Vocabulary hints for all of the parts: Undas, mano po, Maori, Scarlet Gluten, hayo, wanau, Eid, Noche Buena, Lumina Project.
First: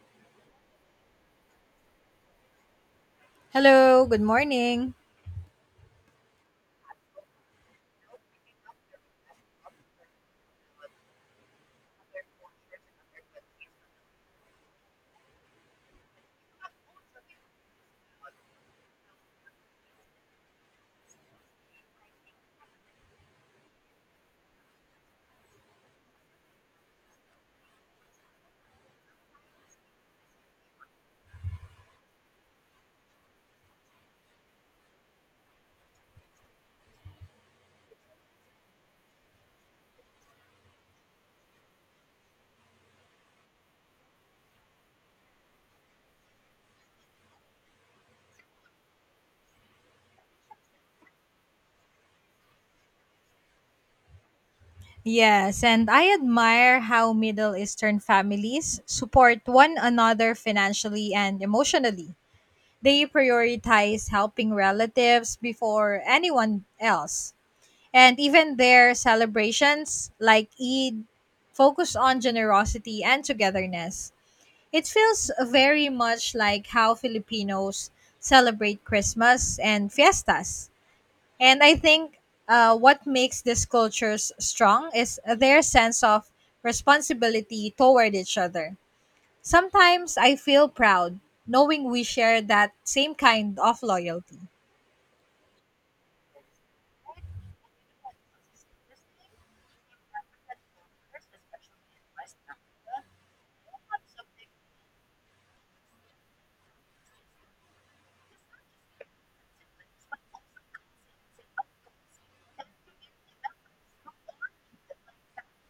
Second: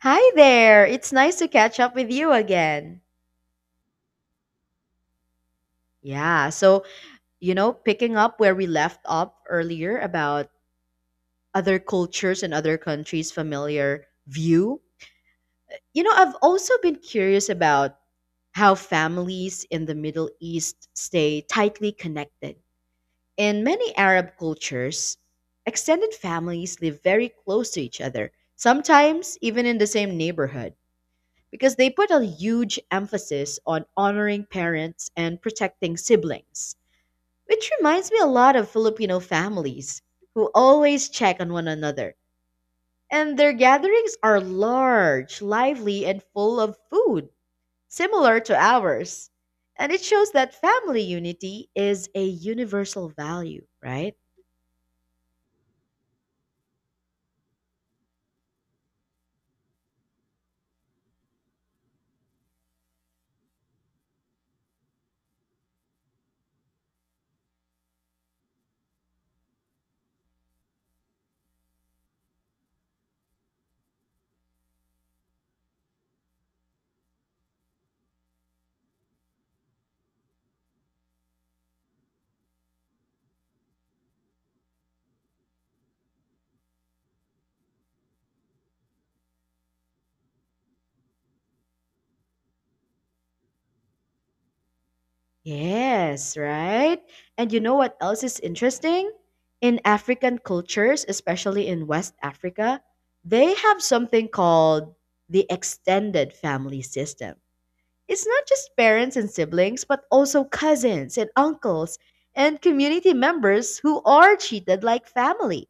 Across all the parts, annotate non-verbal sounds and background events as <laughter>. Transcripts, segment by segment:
Hi there. It's nice to catch up with you again. Hello, good morning. Yeah, so, Picking up where we left off earlier about other cultures and other countries' familiar view, you know, I've also been curious about how families in the Middle East stay tightly connected. In many Arab cultures, extended families live very close to each other, sometimes even in the same neighborhood, because they put a huge emphasis on honoring parents and protecting siblings, which reminds me a lot of Filipino families who always check on one another. And their gatherings are large, lively, and full of food, similar to ours. And it shows that family unity is a universal value, right? Yes, and I admire how Middle Eastern families support one another financially and emotionally. They prioritize helping relatives before anyone else. And even their celebrations, like Eid, focus on generosity and togetherness. It feels very much like how Filipinos celebrate Christmas and fiestas. And I think what makes these cultures strong is their sense of responsibility toward each other. Sometimes I feel proud knowing we share that same kind of loyalty. Yes, right? And you know what else is interesting? In African cultures, especially in West Africa, they have something called the extended family system. It's not just parents and siblings, but also cousins and uncles and community members who are treated like family.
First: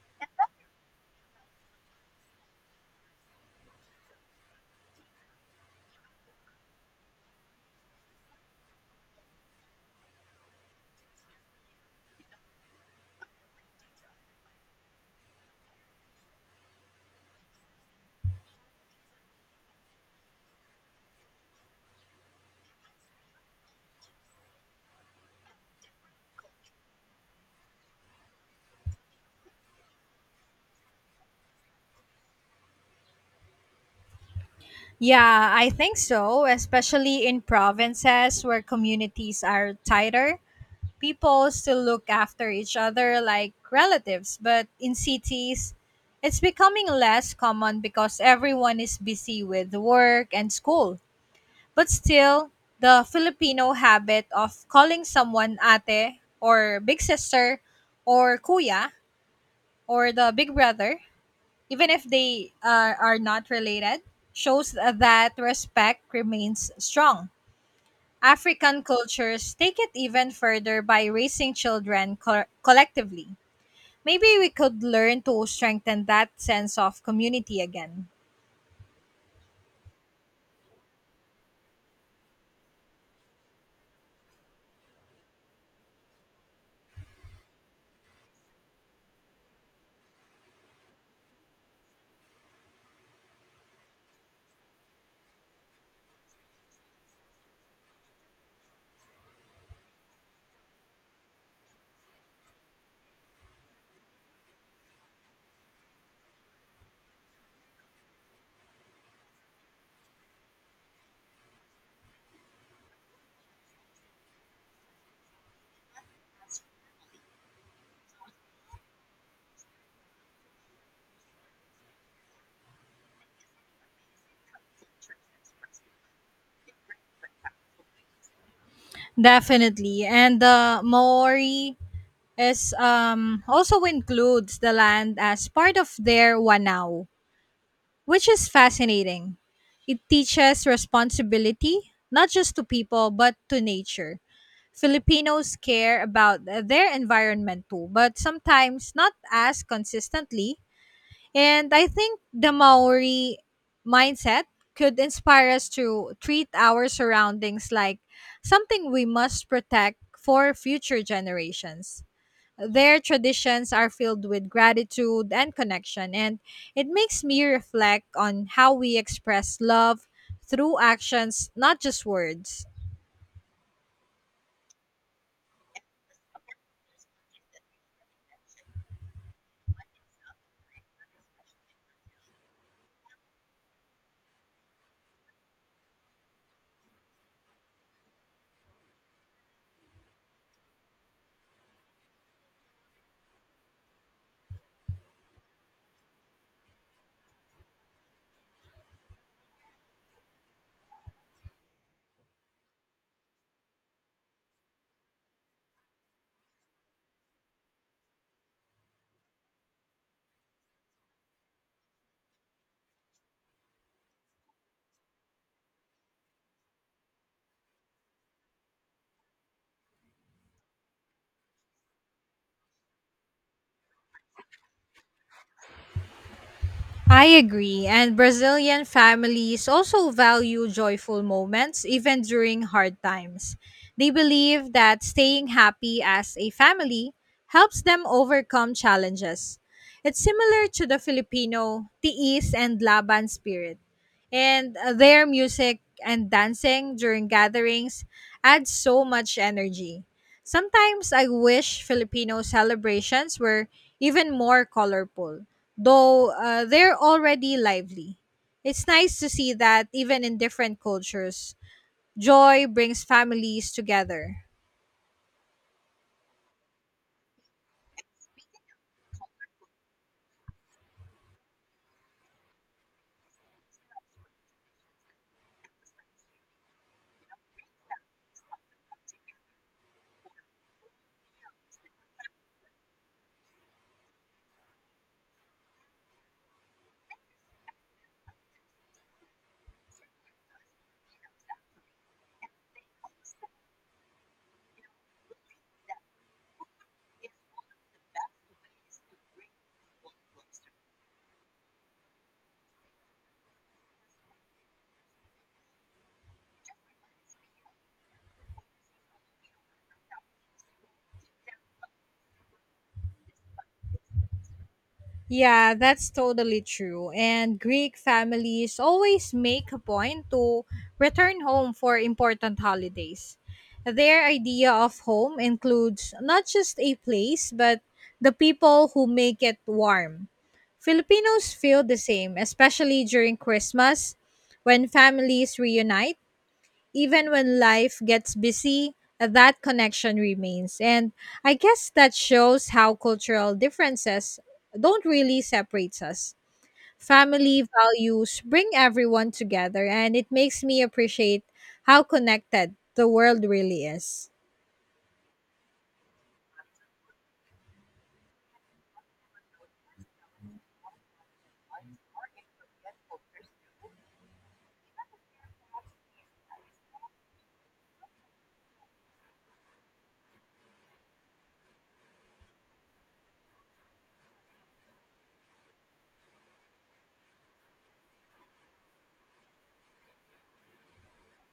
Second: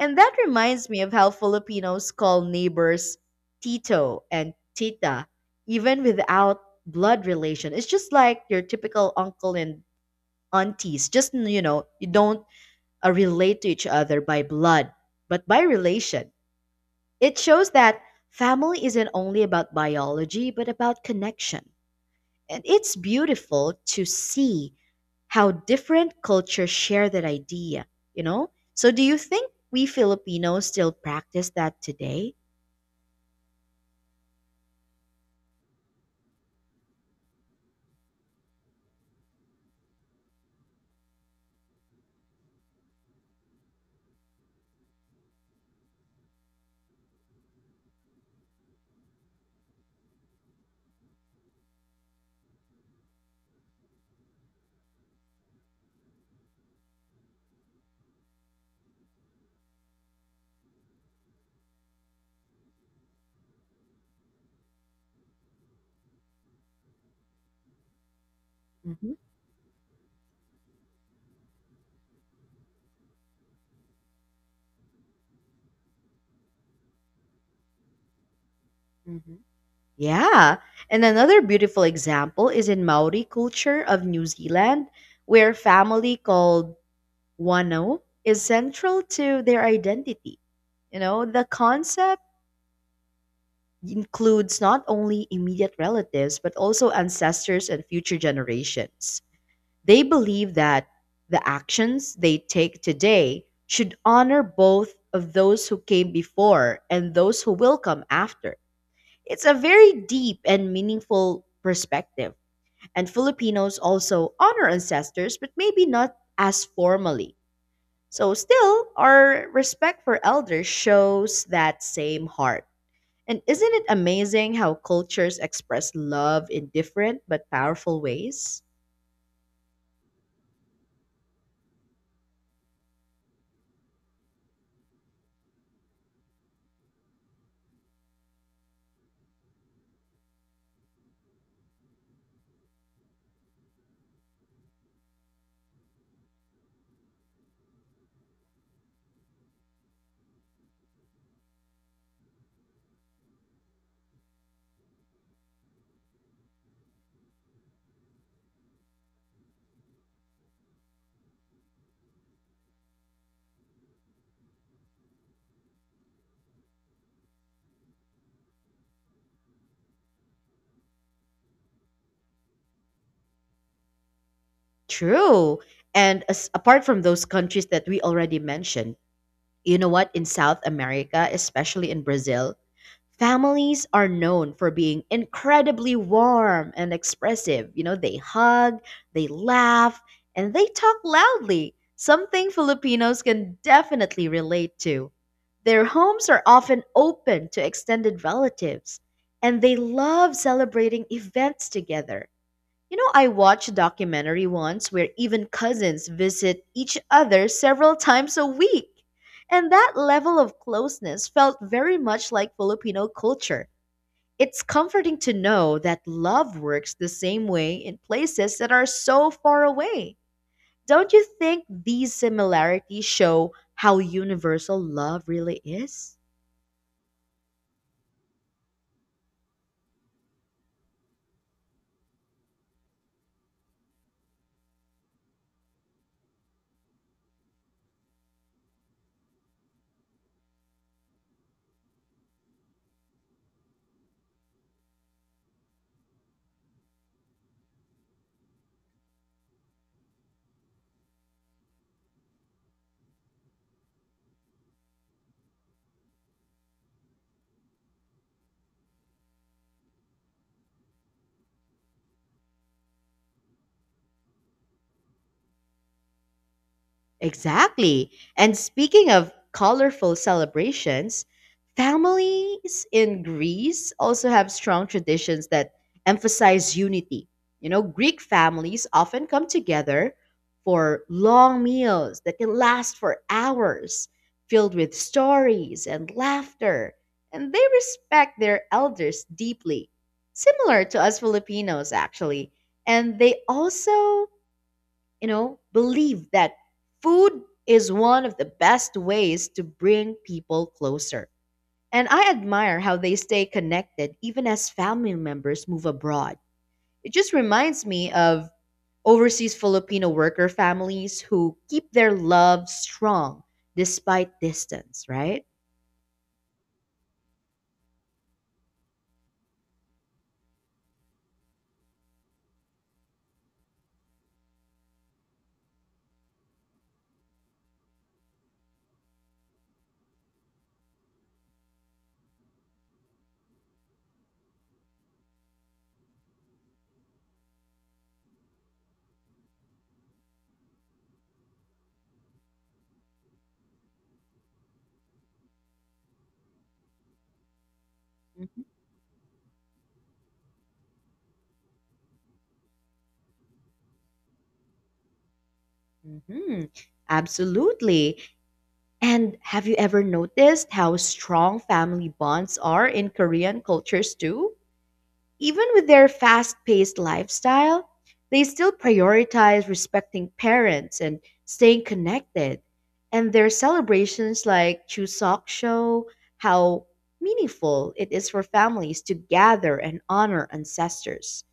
And that reminds me of how Filipinos call neighbors Tito and Tita, even without blood relation. It's just like your typical uncle and aunties. You don't relate to each other by blood, but by relation. It shows that family isn't only about biology, but about connection. And it's beautiful to see how different cultures share that idea. So do you think we Filipinos still practice that today? Yeah, I think so, especially in provinces where communities are tighter. People still look after each other like relatives, but in cities, it's becoming less common because everyone is busy with work and school. But still, the Filipino habit of calling someone ate or big sister or kuya or the big brother, even if they are not related, shows that respect remains strong. African Mm-hmm. cultures take it even further by raising children collectively. Maybe we could learn to strengthen that sense of community again. Mhm. Yeah. And another beautiful example is in Maori culture of New Zealand, where family called Wano is central to their identity. You know, the concept includes not only immediate relatives, but also ancestors and future generations. They believe that the actions they take today should honor both of those who came before and those who will come after. It's a very deep and meaningful perspective. And Filipinos also honor ancestors, but maybe not as formally. So, still, our respect for elders shows that same heart. And isn't it amazing how cultures express love in different but powerful ways? Definitely. And the Maori is also includes the land as part of their wanau, which is fascinating. It teaches responsibility, not just to people, but to nature. Filipinos care about their environment too, but sometimes not as consistently. And I think the Maori mindset could inspire us to treat our surroundings like something we must protect for future generations. Their traditions are filled with gratitude and connection, and it makes me reflect on how we express love through actions, not just words. True. And as, apart from those countries that we already mentioned, you know what? In South America, especially in Brazil, families are known for being incredibly warm and expressive. You know, they hug, they laugh, and they talk loudly, something Filipinos can definitely relate to. Their homes are often open to extended relatives, and they love celebrating events together. You know, I watched a documentary once where even cousins visit each other several times a week. And that level of closeness felt very much like Filipino culture. It's comforting to know that love works the same way in places that are so far away. Don't you think these similarities show how universal love really is? I agree, and Brazilian families also value joyful moments even during hard times. They believe that staying happy as a family helps them overcome challenges. It's similar to the Filipino tiis and laban spirit. And their music and dancing during gatherings add so much energy. Sometimes I wish Filipino celebrations were even more colorful though they're already lively. It's nice to see that even in different cultures, joy brings families together. Exactly. And speaking of colorful celebrations, families in Greece also have strong traditions that emphasize unity. You know, Greek families often come together for long meals that can last for hours, filled with stories and laughter, and they respect their elders deeply, similar to us Filipinos, actually. And they also, you know, believe that food is one of the best ways to bring people closer. And I admire how they stay connected even as family members move abroad. It just reminds me of overseas Filipino worker families who keep their love strong despite distance, right? Yeah, that's totally true. And Greek families always make a point to return home for important holidays. Their idea of home includes not just a place, but the people who make it warm. Filipinos feel the same, especially during Christmas when families reunite even when life gets busy, that connection remains. And I guess that shows how cultural differences don't really separate us. Family values Mhm. bring everyone together, and it makes me appreciate how connected the world really is. Mhm. Absolutely. And have you ever noticed how strong family bonds are in Korean cultures too? Even with their fast paced lifestyle, they still prioritize respecting parents and staying connected. And their celebrations like Chuseok show how meaningful it is for families to gather and honor ancestors.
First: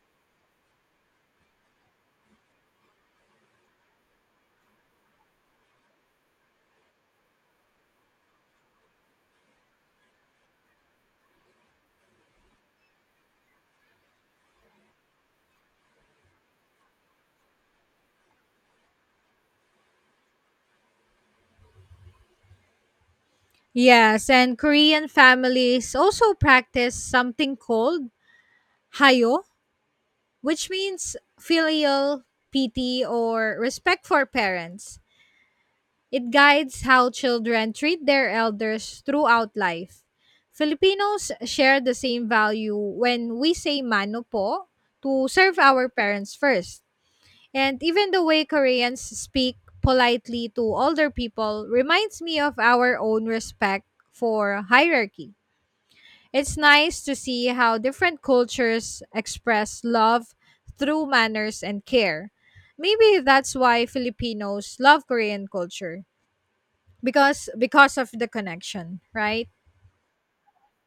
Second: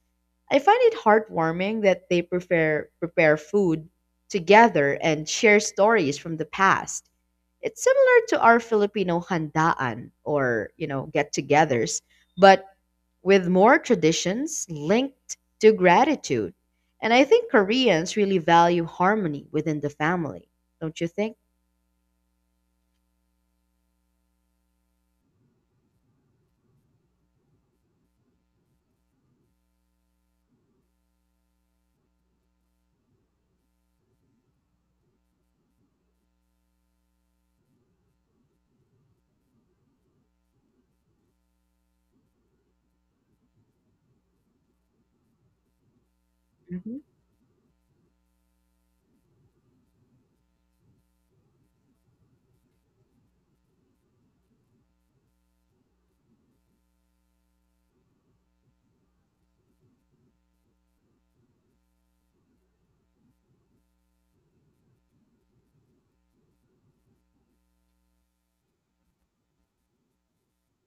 I find it heartwarming that they prepare food together and share stories from the past. It's similar to our Filipino handaan or, you know, get-togethers, but with more traditions linked to gratitude. And I think Koreans really value harmony within the family, don't you think? Yes, and Korean families also practice something called hayo, which means filial pity or respect for parents. It guides how children treat their elders throughout life. Filipinos share the same value when we say mano po to serve our parents first. Mhm. And even the way Koreans speak politely to older people reminds me of our own respect for hierarchy. It's nice to see how different cultures express love through manners and care. Maybe that's why Filipinos love Korean culture because of the connection, right?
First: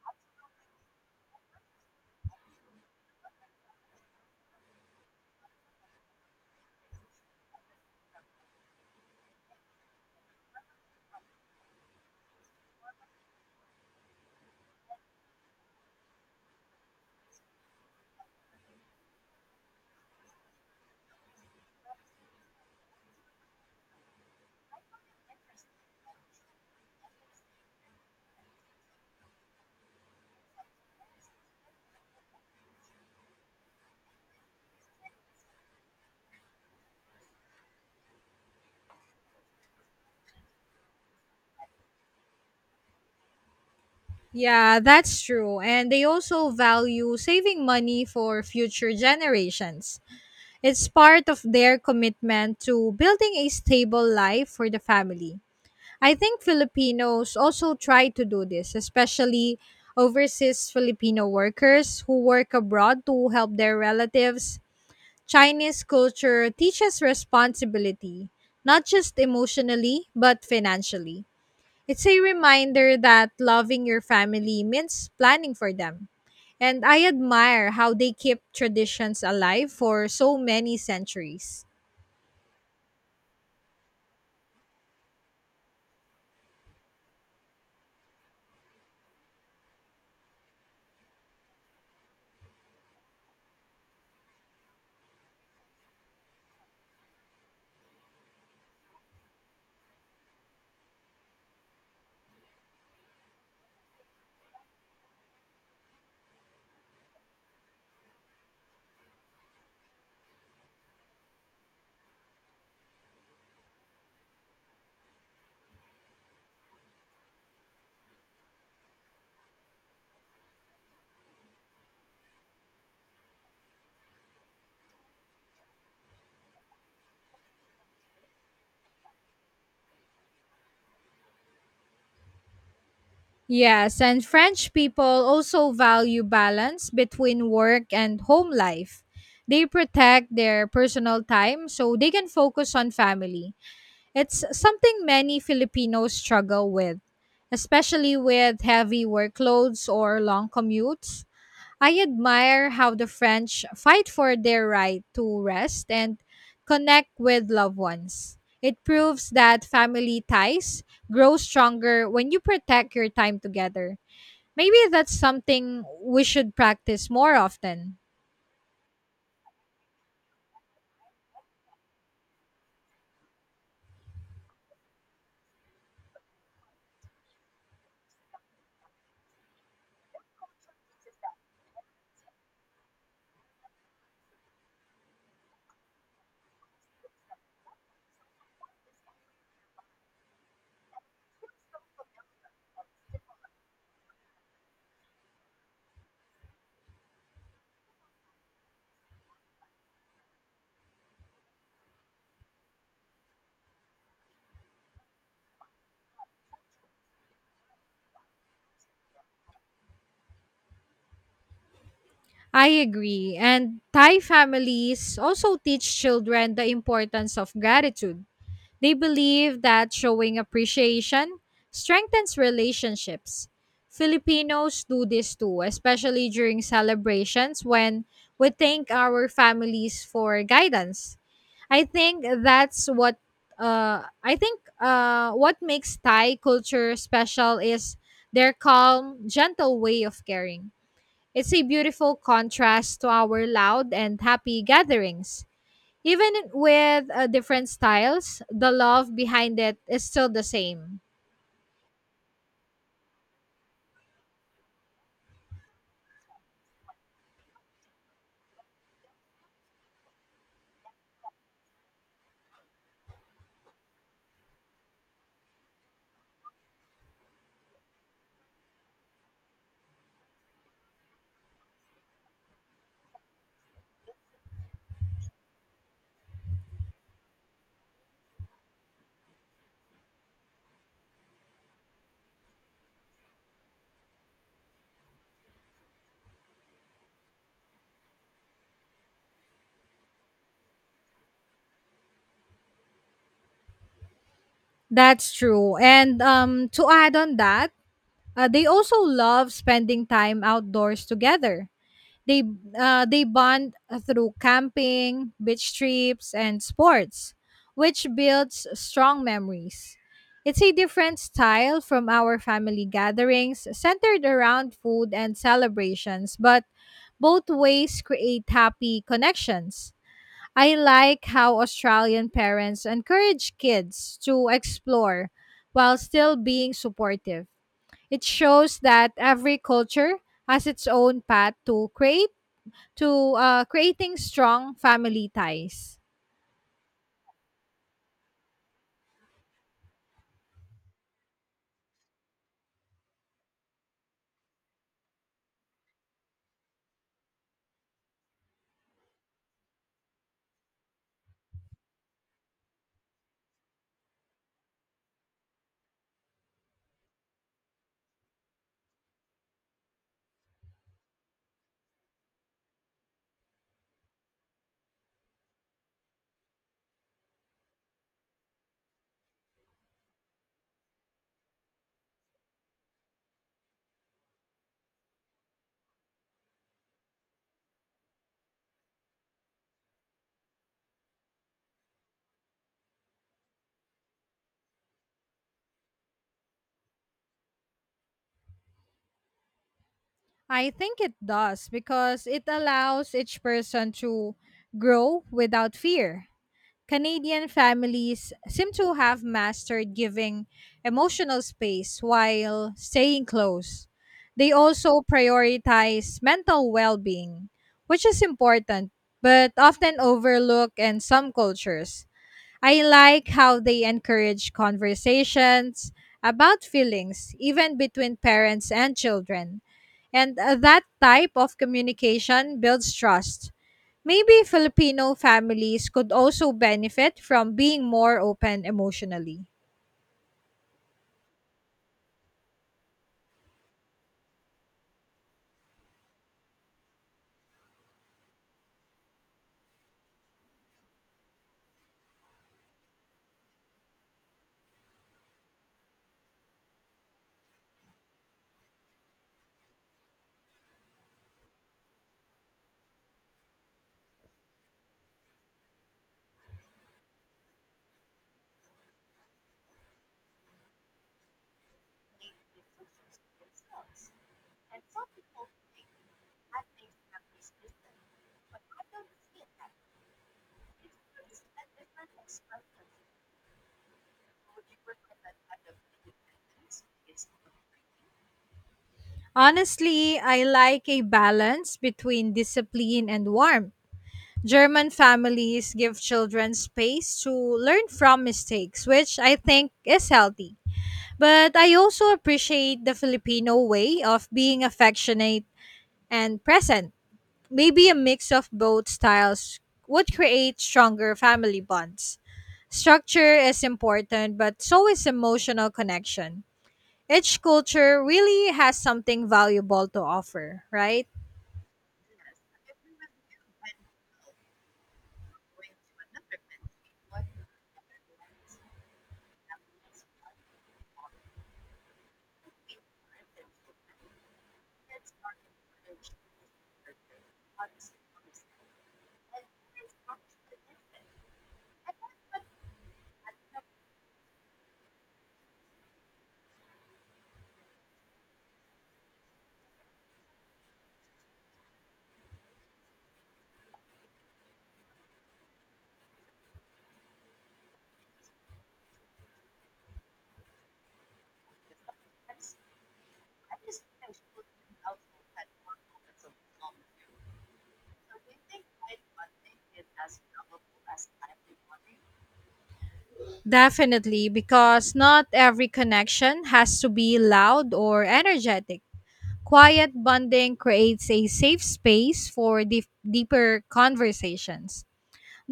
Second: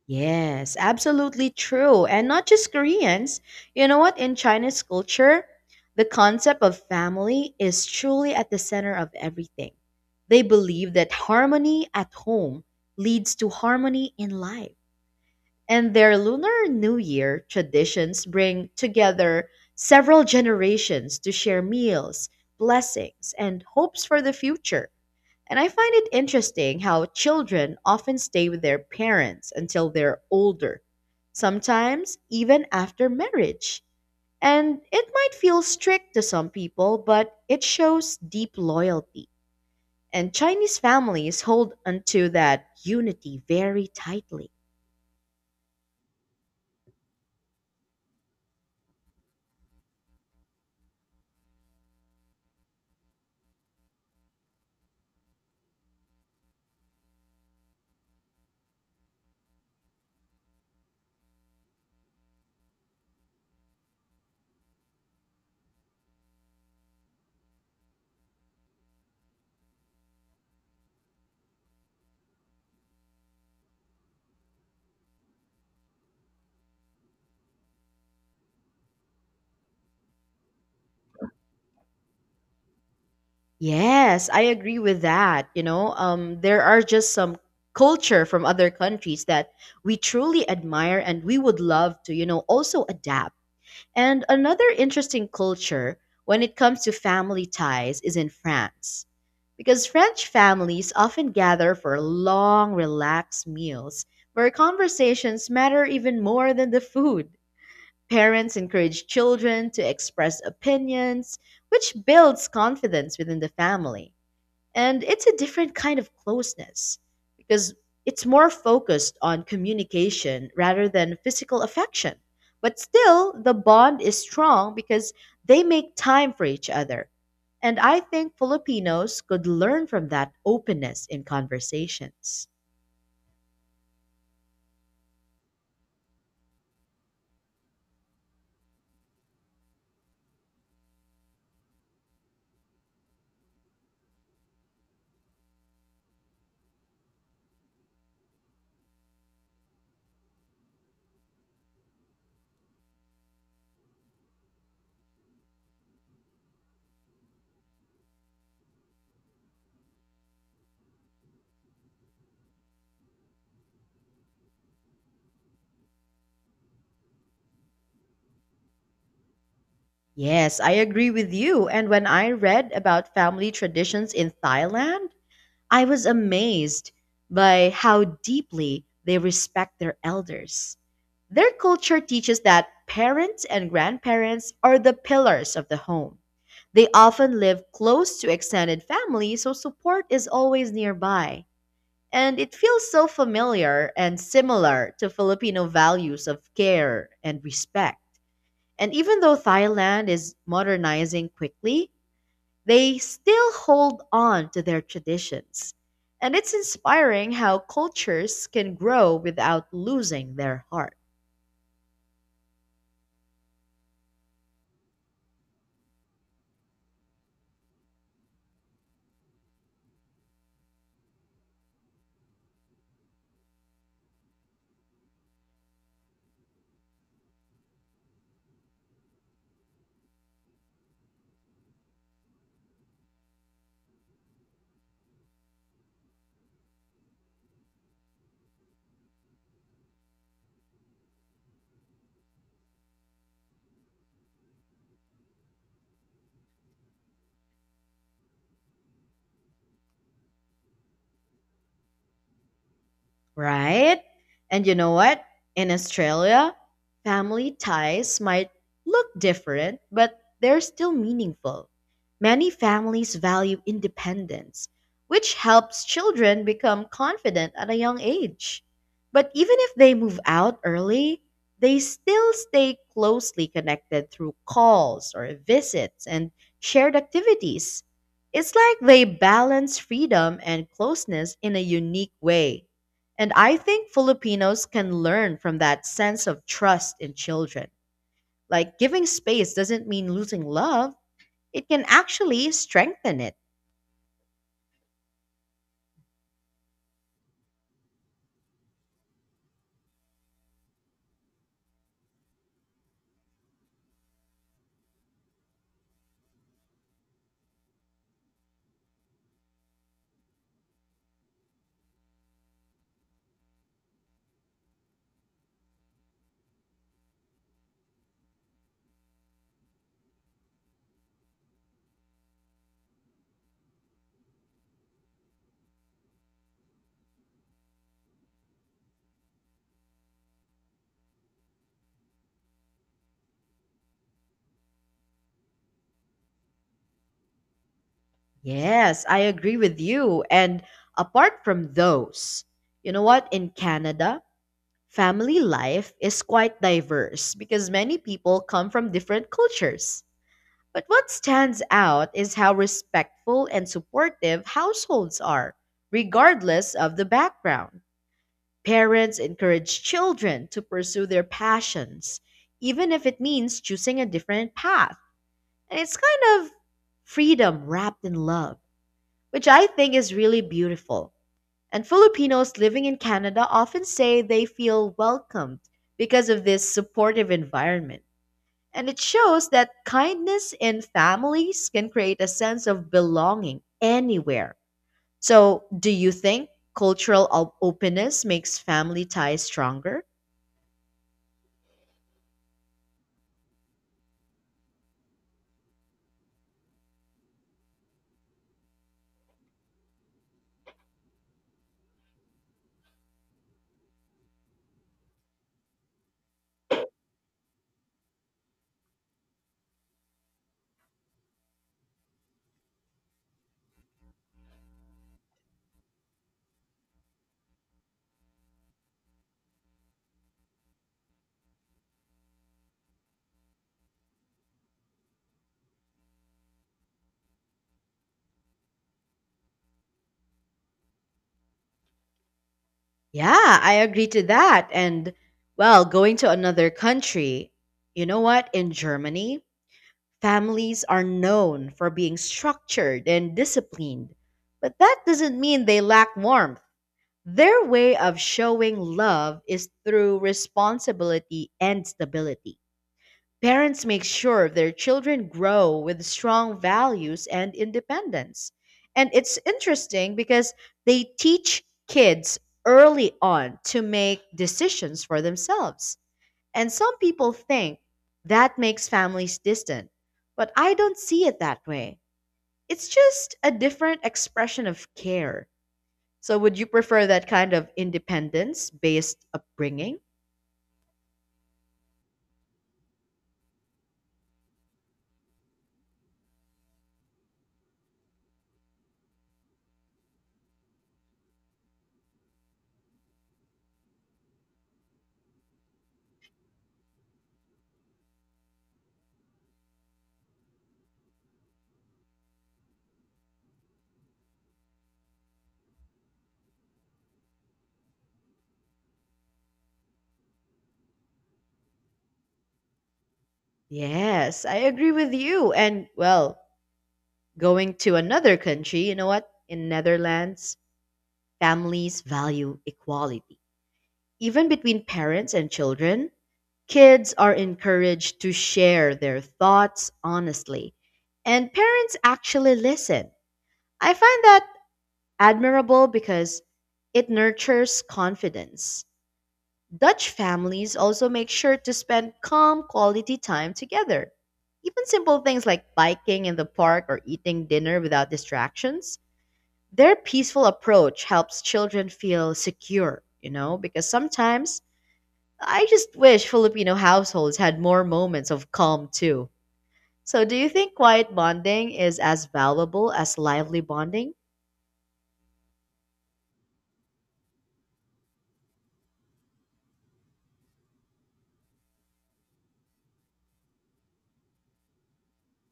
Yes, absolutely true. And not just Koreans. You know what? In Chinese culture, the concept of family is truly at the center of everything. They believe that harmony at home leads to harmony in life. And their Lunar New Year traditions bring together several generations to share meals, blessings, and hopes for the future. And I find it interesting how children often stay with their parents until they're older, sometimes even after marriage. And it might feel strict to some people, but it shows deep loyalty. And Chinese families hold onto that unity very tightly. Yeah, that's true, and they also value saving money for future generations. It's part of their commitment to building a stable life for the family. I think Filipinos also try to do this, especially overseas Filipino workers who work abroad to help their relatives. Chinese culture teaches responsibility, not just emotionally but financially. It's a reminder that loving your family means planning for them. And I admire how they keep traditions alive for so many centuries. Yes, I agree with that. There are just some culture from other countries that we truly admire and we would love to, you know, also adapt. And another interesting culture when it comes to family ties is in France. Because French families often gather for long, relaxed meals where conversations matter even more than the food. Parents encourage children to express opinions, which builds confidence within the family. And it's a different kind of closeness because it's more focused on communication rather than physical affection. But still, the bond is strong because they make time for each other. And I think Filipinos could learn from that openness in conversations. Yes, and French people also value balance between work and home life. They protect their personal time so they can focus on family. It's something many Filipinos struggle with, especially with heavy workloads or long commutes. I admire how the French fight for their right to rest and connect with loved ones. It proves that family ties grow stronger when you protect your time together. Maybe that's something we should practice more often. Yes, I agree with you. And when I read about family traditions in Thailand, I was amazed by how deeply they respect their elders. Their culture teaches that parents and grandparents are the pillars of the home. They often live close to extended family, so support is always nearby. And it feels so familiar and similar to Filipino values of care and respect. And even though Thailand is modernizing quickly, they still hold on to their traditions. And it's inspiring how cultures can grow without losing their heart. I agree. And Thai families also teach children the importance of gratitude. They believe that showing appreciation strengthens relationships. Filipinos do this too, especially during celebrations when we thank our families for guidance. I think that's what I think what makes Thai culture special is their calm, gentle way of caring. It's a beautiful contrast to our loud and happy gatherings. Even with different styles, the love behind it is still the same. Right? And you know what? In Australia, family ties might look different, but they're still meaningful. Many families value independence, which helps children become confident at a young age. But even if they move out early, they still stay closely connected through calls or visits and shared activities. It's like they balance freedom and closeness in a unique way. And I think Filipinos can learn from that sense of trust in children. Like giving space doesn't mean losing love, it can actually strengthen it. That's true. And to add on that, they also love spending time outdoors together. They they bond through camping, beach trips, and sports, which builds strong memories. It's a different style from our family gatherings centered around food and celebrations, but both ways create happy connections. I like how Australian parents encourage kids to explore while still being supportive. It shows that every culture has its own path to create to creating strong family ties. Yes, I agree with you. And apart from those, you know what? In Canada, family life is quite diverse because many people come from different cultures. But what stands out is how respectful and supportive households are, regardless of the background. Parents encourage children to pursue their passions, even if it means choosing a different path. And it's kind of freedom wrapped in love, which I think is really beautiful. And Filipinos living in Canada often say they feel welcomed because of this supportive environment. And it shows that kindness in families can create a sense of belonging anywhere. So, do you think openness makes family ties stronger? I think it does because it allows each person to grow without fear. Canadian families seem to have mastered giving emotional space while staying close. They also prioritize mental well being, which is important but often overlooked in some cultures. I like how they encourage conversations about feelings, even between parents and children. And that type of communication builds trust. Maybe Filipino families could also benefit from being more open emotionally. Yeah, I agree to that. And well, going to another country, you know what? In Germany, families are known for being structured and disciplined. But that doesn't mean they lack warmth. Their way of showing love is through responsibility and stability. Parents make sure their children grow with strong values and independence. And it's interesting because they teach kids early on to make decisions for themselves. And some people think that makes families distant, but I don't see it that way. It's just a different expression of care. So, would you prefer that kind of independence based upbringing? Honestly, I like a balance between discipline and warmth. German families give children space to learn from mistakes, which I think is healthy. But I also appreciate the Filipino way of being affectionate and present. Maybe a mix of both styles would create stronger family bonds. Structure is important, but so is emotional connection. Each culture really has something valuable to offer, right? Yes, I agree with you. And well, going to another country, you know what? In Netherlands, families value equality. Even between parents and children, kids are encouraged to share their thoughts honestly, and parents actually listen. I find that admirable because it nurtures confidence. Dutch families also make sure to spend calm quality time together. Even simple things like biking in the park or eating dinner without distractions. Their peaceful approach helps children feel secure, you know, because sometimes I just wish Filipino households had more moments of calm too. So, do you think quiet bonding is as valuable as lively bonding? Definitely, because not every connection has to be loud or energetic. Quiet bonding creates a safe space for deeper conversations.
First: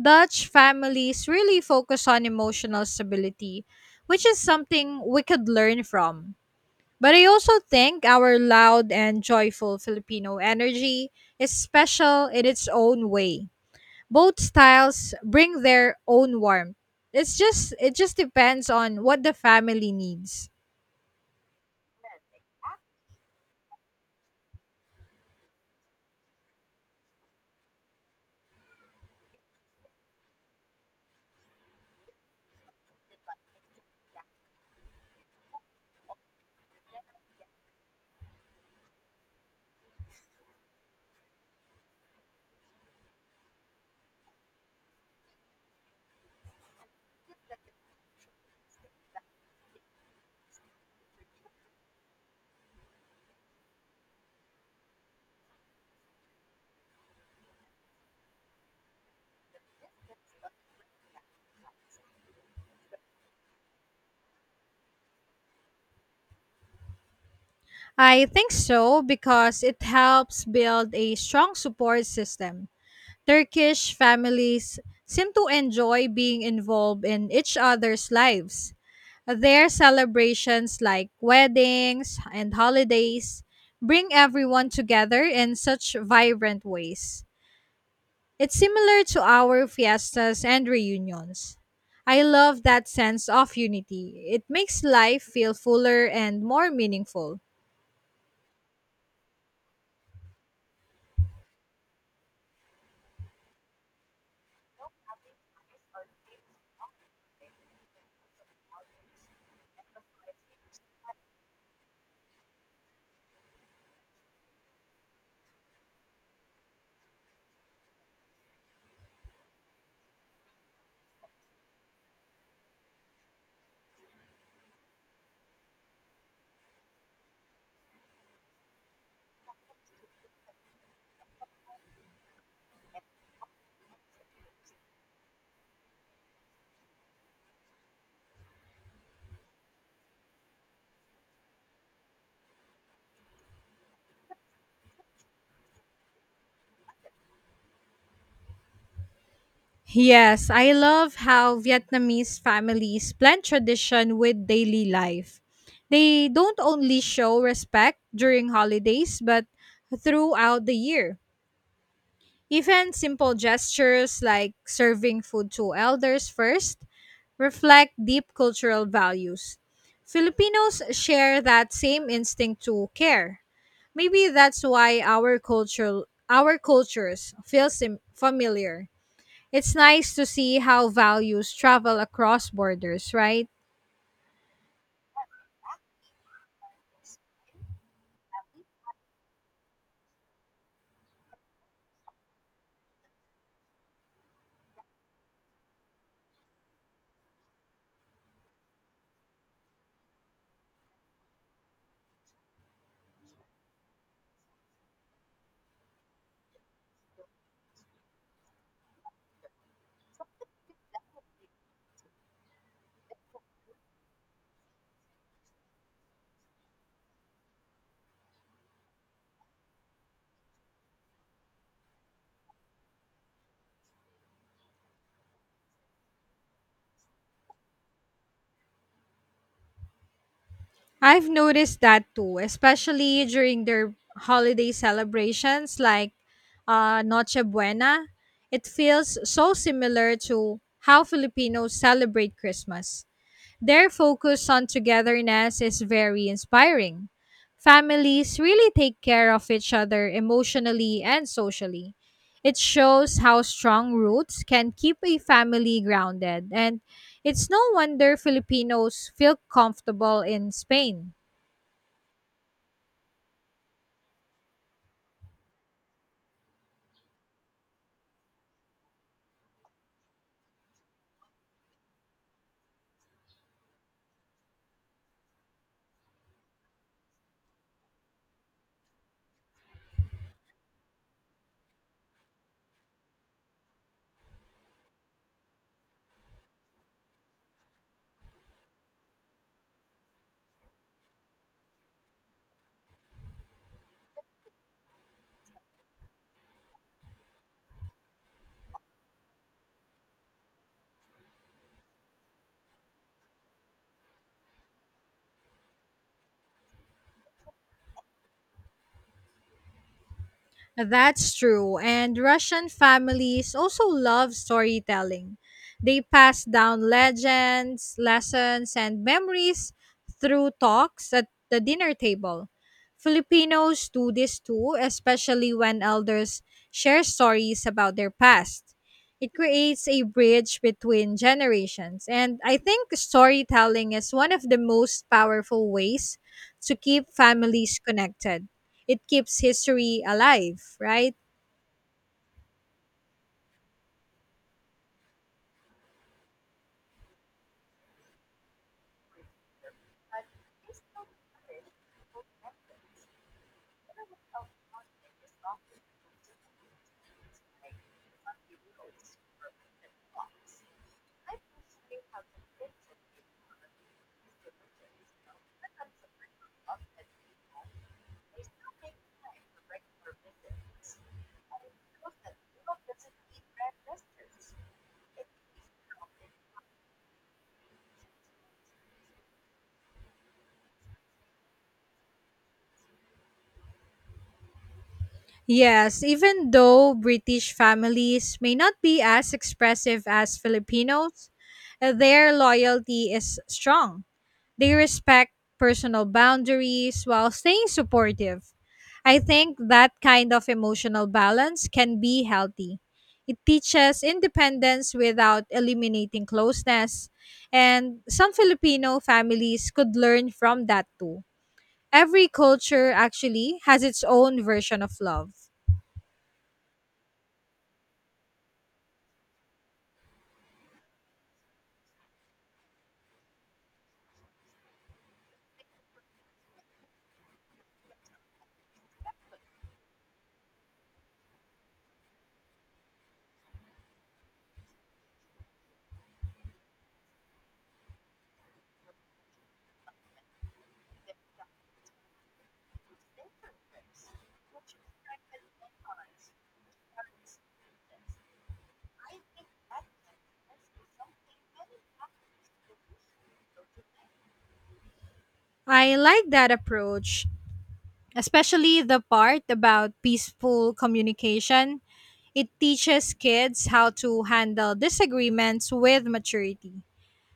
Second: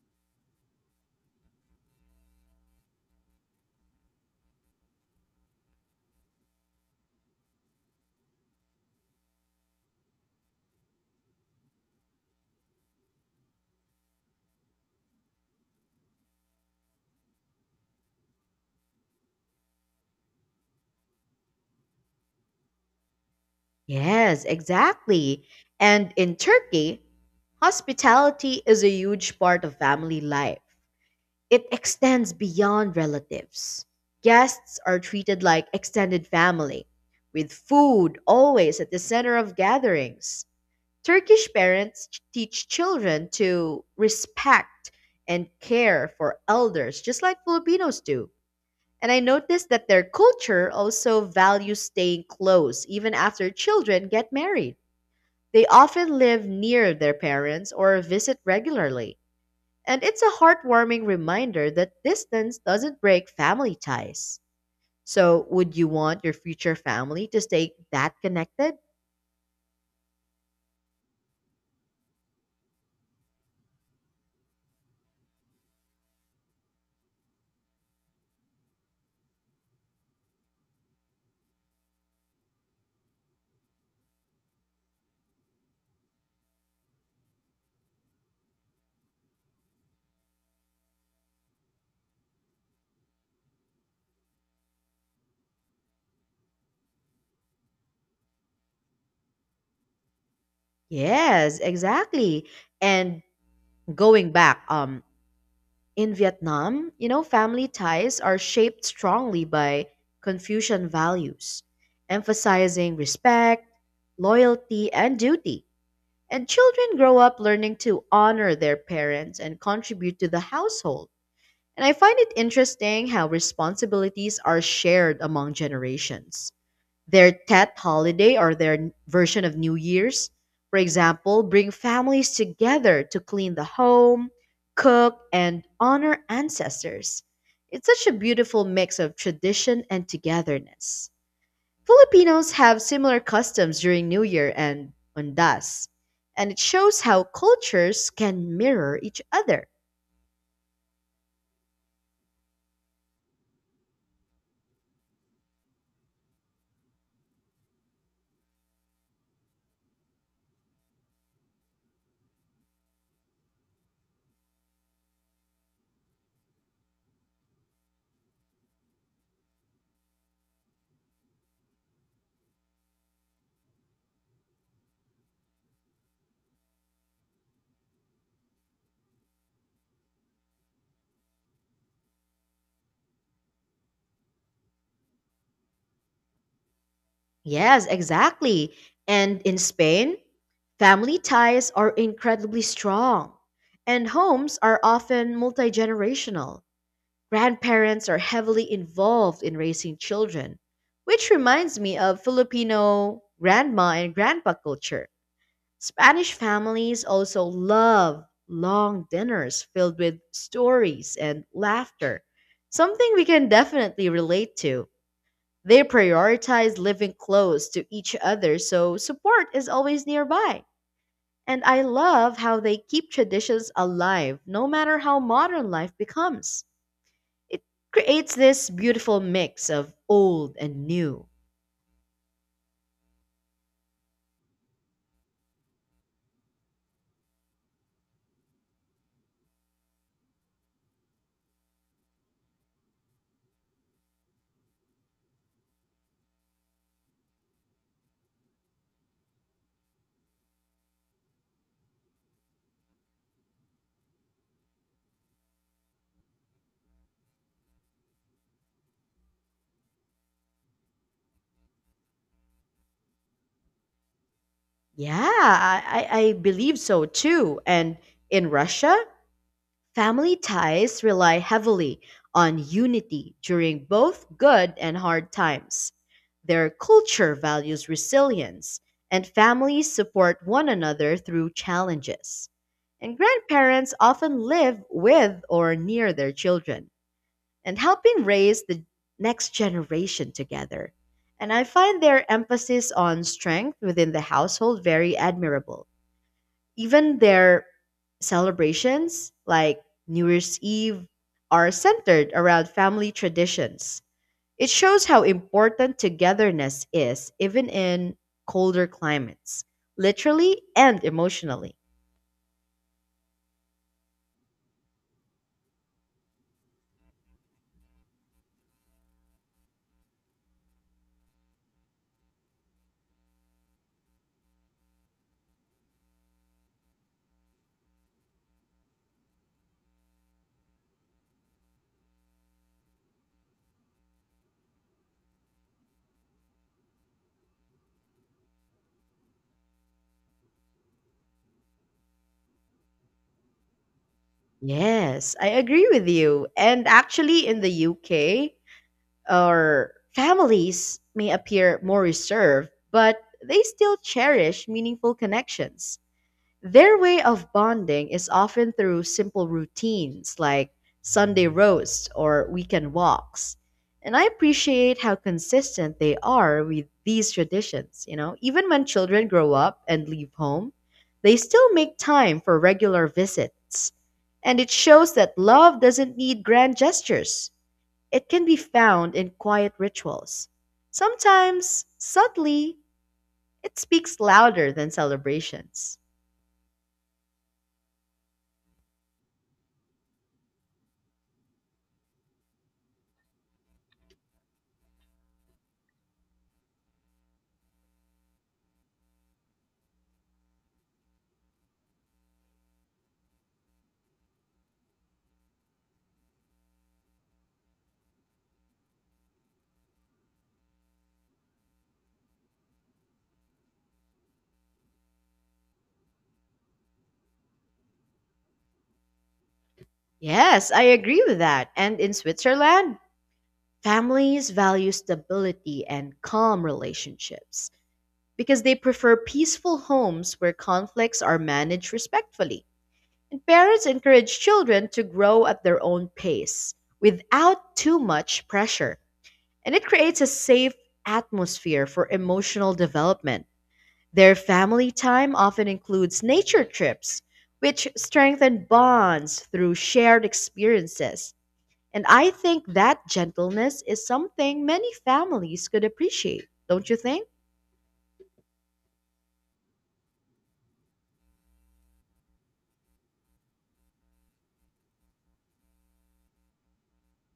Dutch families really focus on emotional stability, which is something we could learn from. But I also think our loud and joyful Filipino energy is special in its own way. Both styles bring their own warmth. It just depends on what the family needs. Yes, exactly. And in Turkey, hospitality is a huge part of family life. It extends beyond relatives. Guests are treated like extended family, with food always at the center of gatherings. Turkish parents teach children to respect and care for elders, just like Filipinos do. And I noticed that their culture also values staying close even after children get married. They often live near their parents or visit regularly. And it's a heartwarming reminder that distance doesn't break family ties. So, would you want your future family to stay that I think connected? so because it helps build a strong support system. Turkish families seem to enjoy being involved in each other's lives. Their celebrations, like weddings and holidays, bring everyone together in such vibrant ways. It's similar to our fiestas and reunions. I love that sense of unity. It makes life feel fuller and more meaningful. Yes, exactly. And going back in Vietnam, you know, family ties are shaped strongly by Confucian values, emphasizing respect, loyalty, and duty. And children grow up learning to honor their parents and contribute to the household. And I find it interesting how responsibilities are shared among generations. Their Tet holiday, or their version of New Year's, for example, bring families together to clean the home, cook, and honor ancestors. It's such a beautiful mix of tradition and togetherness. Filipinos have similar customs during New Year and Undas, and it shows how cultures can mirror each other. Yes, I love how Vietnamese families blend tradition with daily life. They don't only show respect during holidays, but throughout the year. Even simple gestures like serving food to elders first reflect deep cultural values. Filipinos share that same instinct to care. Maybe that's why our cultures feel familiar. It's nice to see how values travel across borders, right? Yes, exactly. And in Spain, family ties are incredibly strong, and homes are often multi generational. Grandparents are heavily involved in raising children, which reminds me of Filipino grandma and grandpa culture. Spanish families also love long dinners filled with stories and laughter, something we can definitely relate to. They prioritize living close to each other, so support is always nearby. And I love how they keep traditions alive no matter how modern life becomes. It creates this beautiful mix of old and new. I've noticed that too, especially during their holiday celebrations like Noche Buena. It feels so similar to how Filipinos celebrate Christmas. Their focus on togetherness is very inspiring. Families really take care of each other emotionally and socially. It shows how strong roots can keep a family grounded, and it's no wonder Filipinos feel comfortable in Spain. Yeah, I believe so too. And in Russia, family ties rely heavily on unity during both good and hard times. Their culture values resilience, and families support one another through challenges. And grandparents often live with or near their children and helping raise the next generation together. And I find their emphasis on strength within the household very admirable. Even their celebrations like New Year's Eve are centered around family traditions. It shows how important togetherness is, even in colder climates, literally and That's emotionally. true. And Russian families also love storytelling. They pass down legends, lessons, and memories through talks at the dinner table. Filipinos do this too, especially when elders share stories about their past. It creates a bridge between generations. And I think storytelling is one of the most powerful ways to keep families connected. It keeps history alive, right? Yes, I agree with you. And actually, in the UK, our families may appear more reserved, but they still cherish meaningful connections. Their way of bonding is often through simple routines like Sunday roasts or weekend walks. And I appreciate how consistent they are with these traditions. Even when children grow up and leave home, they still make time for regular visits. And it shows that love doesn't need grand gestures. It can be found in quiet rituals. Sometimes, subtly, it speaks louder than celebrations. Yes, even though British families may not be as expressive as Filipinos, their loyalty is strong. They respect personal boundaries while staying supportive. I think that kind of emotional balance can be healthy. It teaches independence without eliminating closeness, and some Filipino families could learn from that too. Every culture actually has its own version of love. Yes, I agree with that. And in Switzerland, families value stability and calm relationships because they prefer peaceful homes where conflicts are managed respectfully. And parents encourage children to grow at their own pace without too much pressure. And it creates a safe atmosphere for emotional development. Their family time often includes nature trips, which strengthen bonds through shared experiences. And I think that gentleness is something many families could I like appreciate, that don't you think? approach, especially the part about peaceful communication. It teaches kids how to handle disagreements with maturity.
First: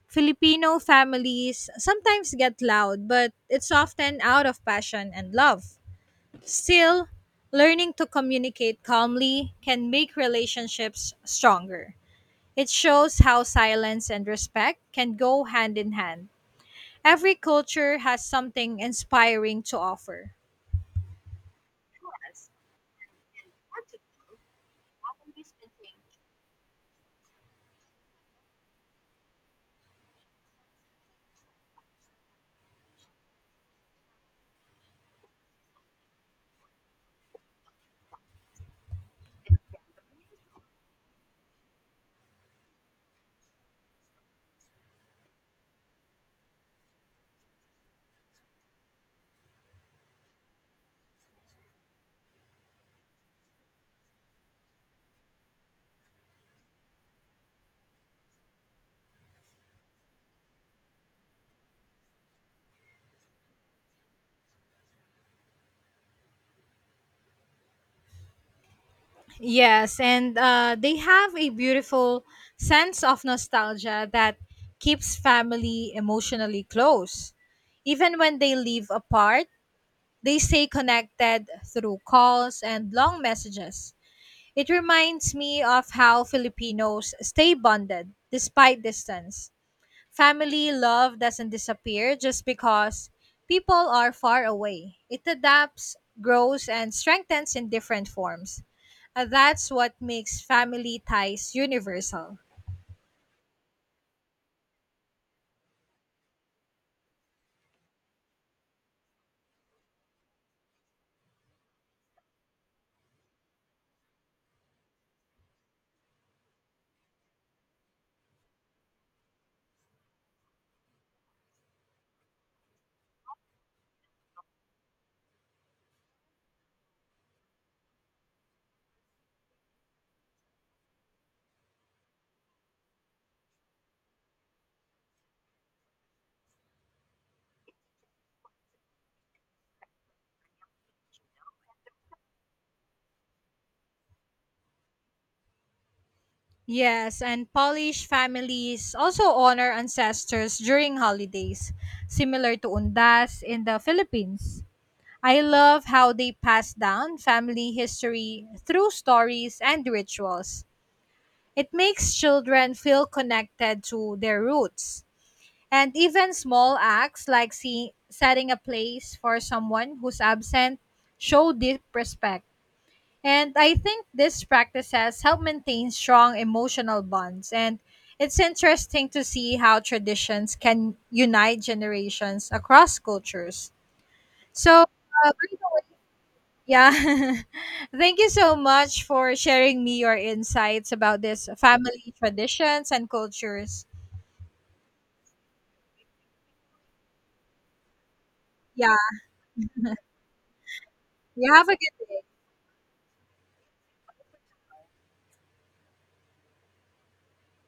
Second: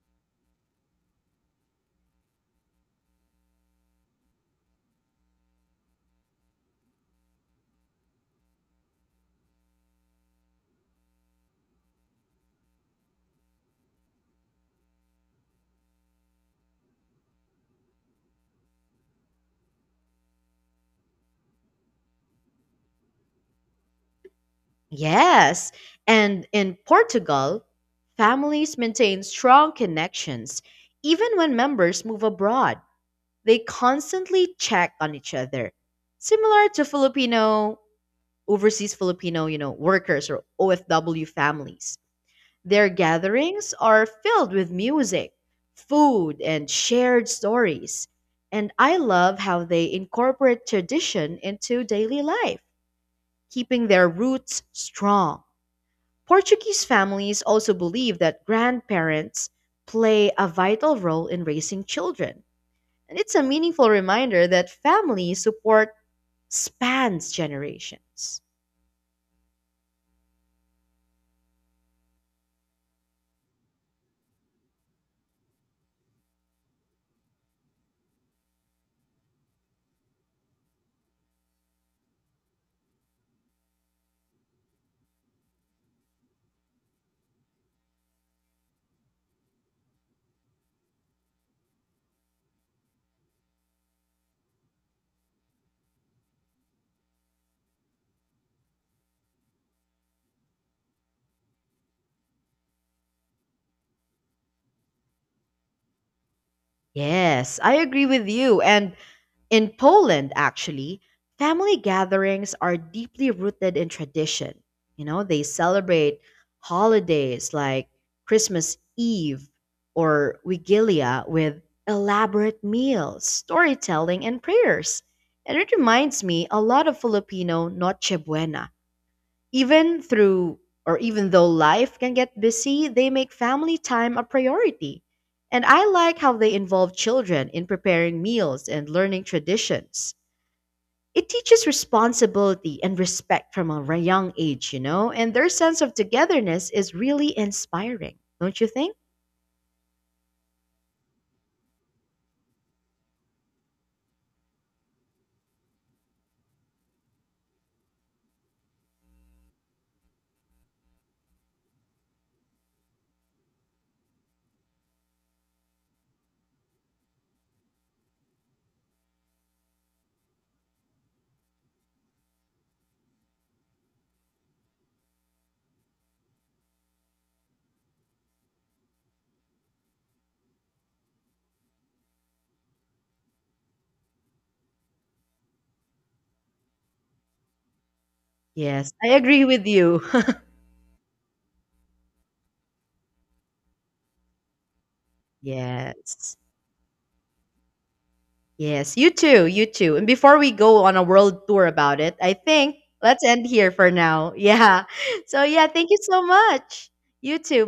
Filipino families sometimes get loud, but it's often out of passion and love. Still, learning to communicate calmly can make relationships stronger. It shows how silence and respect can go hand in hand. Every culture has something inspiring to offer. Yes. And in Portugal, families maintain strong connections even when members move abroad. They constantly check on each other. Similar to Filipino overseas Filipino, you know, workers or OFW families. Their gatherings are filled with music, food, and shared stories. And I love how they incorporate tradition into daily life, keeping their roots strong. Portuguese families also believe that grandparents play a vital role in raising children. And it's a meaningful reminder that family support spans generations. Yes, and they have a beautiful sense of nostalgia that keeps family emotionally close. Even when they live apart, they stay connected through calls and long messages. It reminds me of how Filipinos stay bonded despite distance. Family love doesn't disappear just because people are far away. It adapts, grows, and strengthens in different forms. That's what makes family ties universal. Yes, I agree with you. And in Poland, actually, family gatherings are deeply rooted in tradition. You know, they celebrate holidays like Christmas Eve or Wigilia with elaborate meals, storytelling, and prayers. And it reminds me a lot of Filipino Noche Buena, even through or even though life can get busy, they make family time a priority. And I like how they involve children in preparing meals and learning traditions. It teaches responsibility and respect from a young age, and their sense of togetherness is Yes, really and Polish inspiring, don't you think? families also honor ancestors during holidays, similar to Undas in the Philippines. I love how they pass down family history through stories and rituals. It makes children feel connected to their roots. And even small acts like setting a place for someone who's absent show deep respect. And I think these practices help maintain strong emotional bonds. And it's interesting to see how traditions can unite generations across cultures. So, by the way, yeah. <laughs> Thank you so Yes, much I for agree with sharing me you. your insights about this family traditions and cultures. <laughs> Yes. Yeah. Yes, you too, you too. And before we go on a world You tour have a about good it, day. I think let's end here for now. <laughs> Yeah. So, yeah, thank you so much. You too.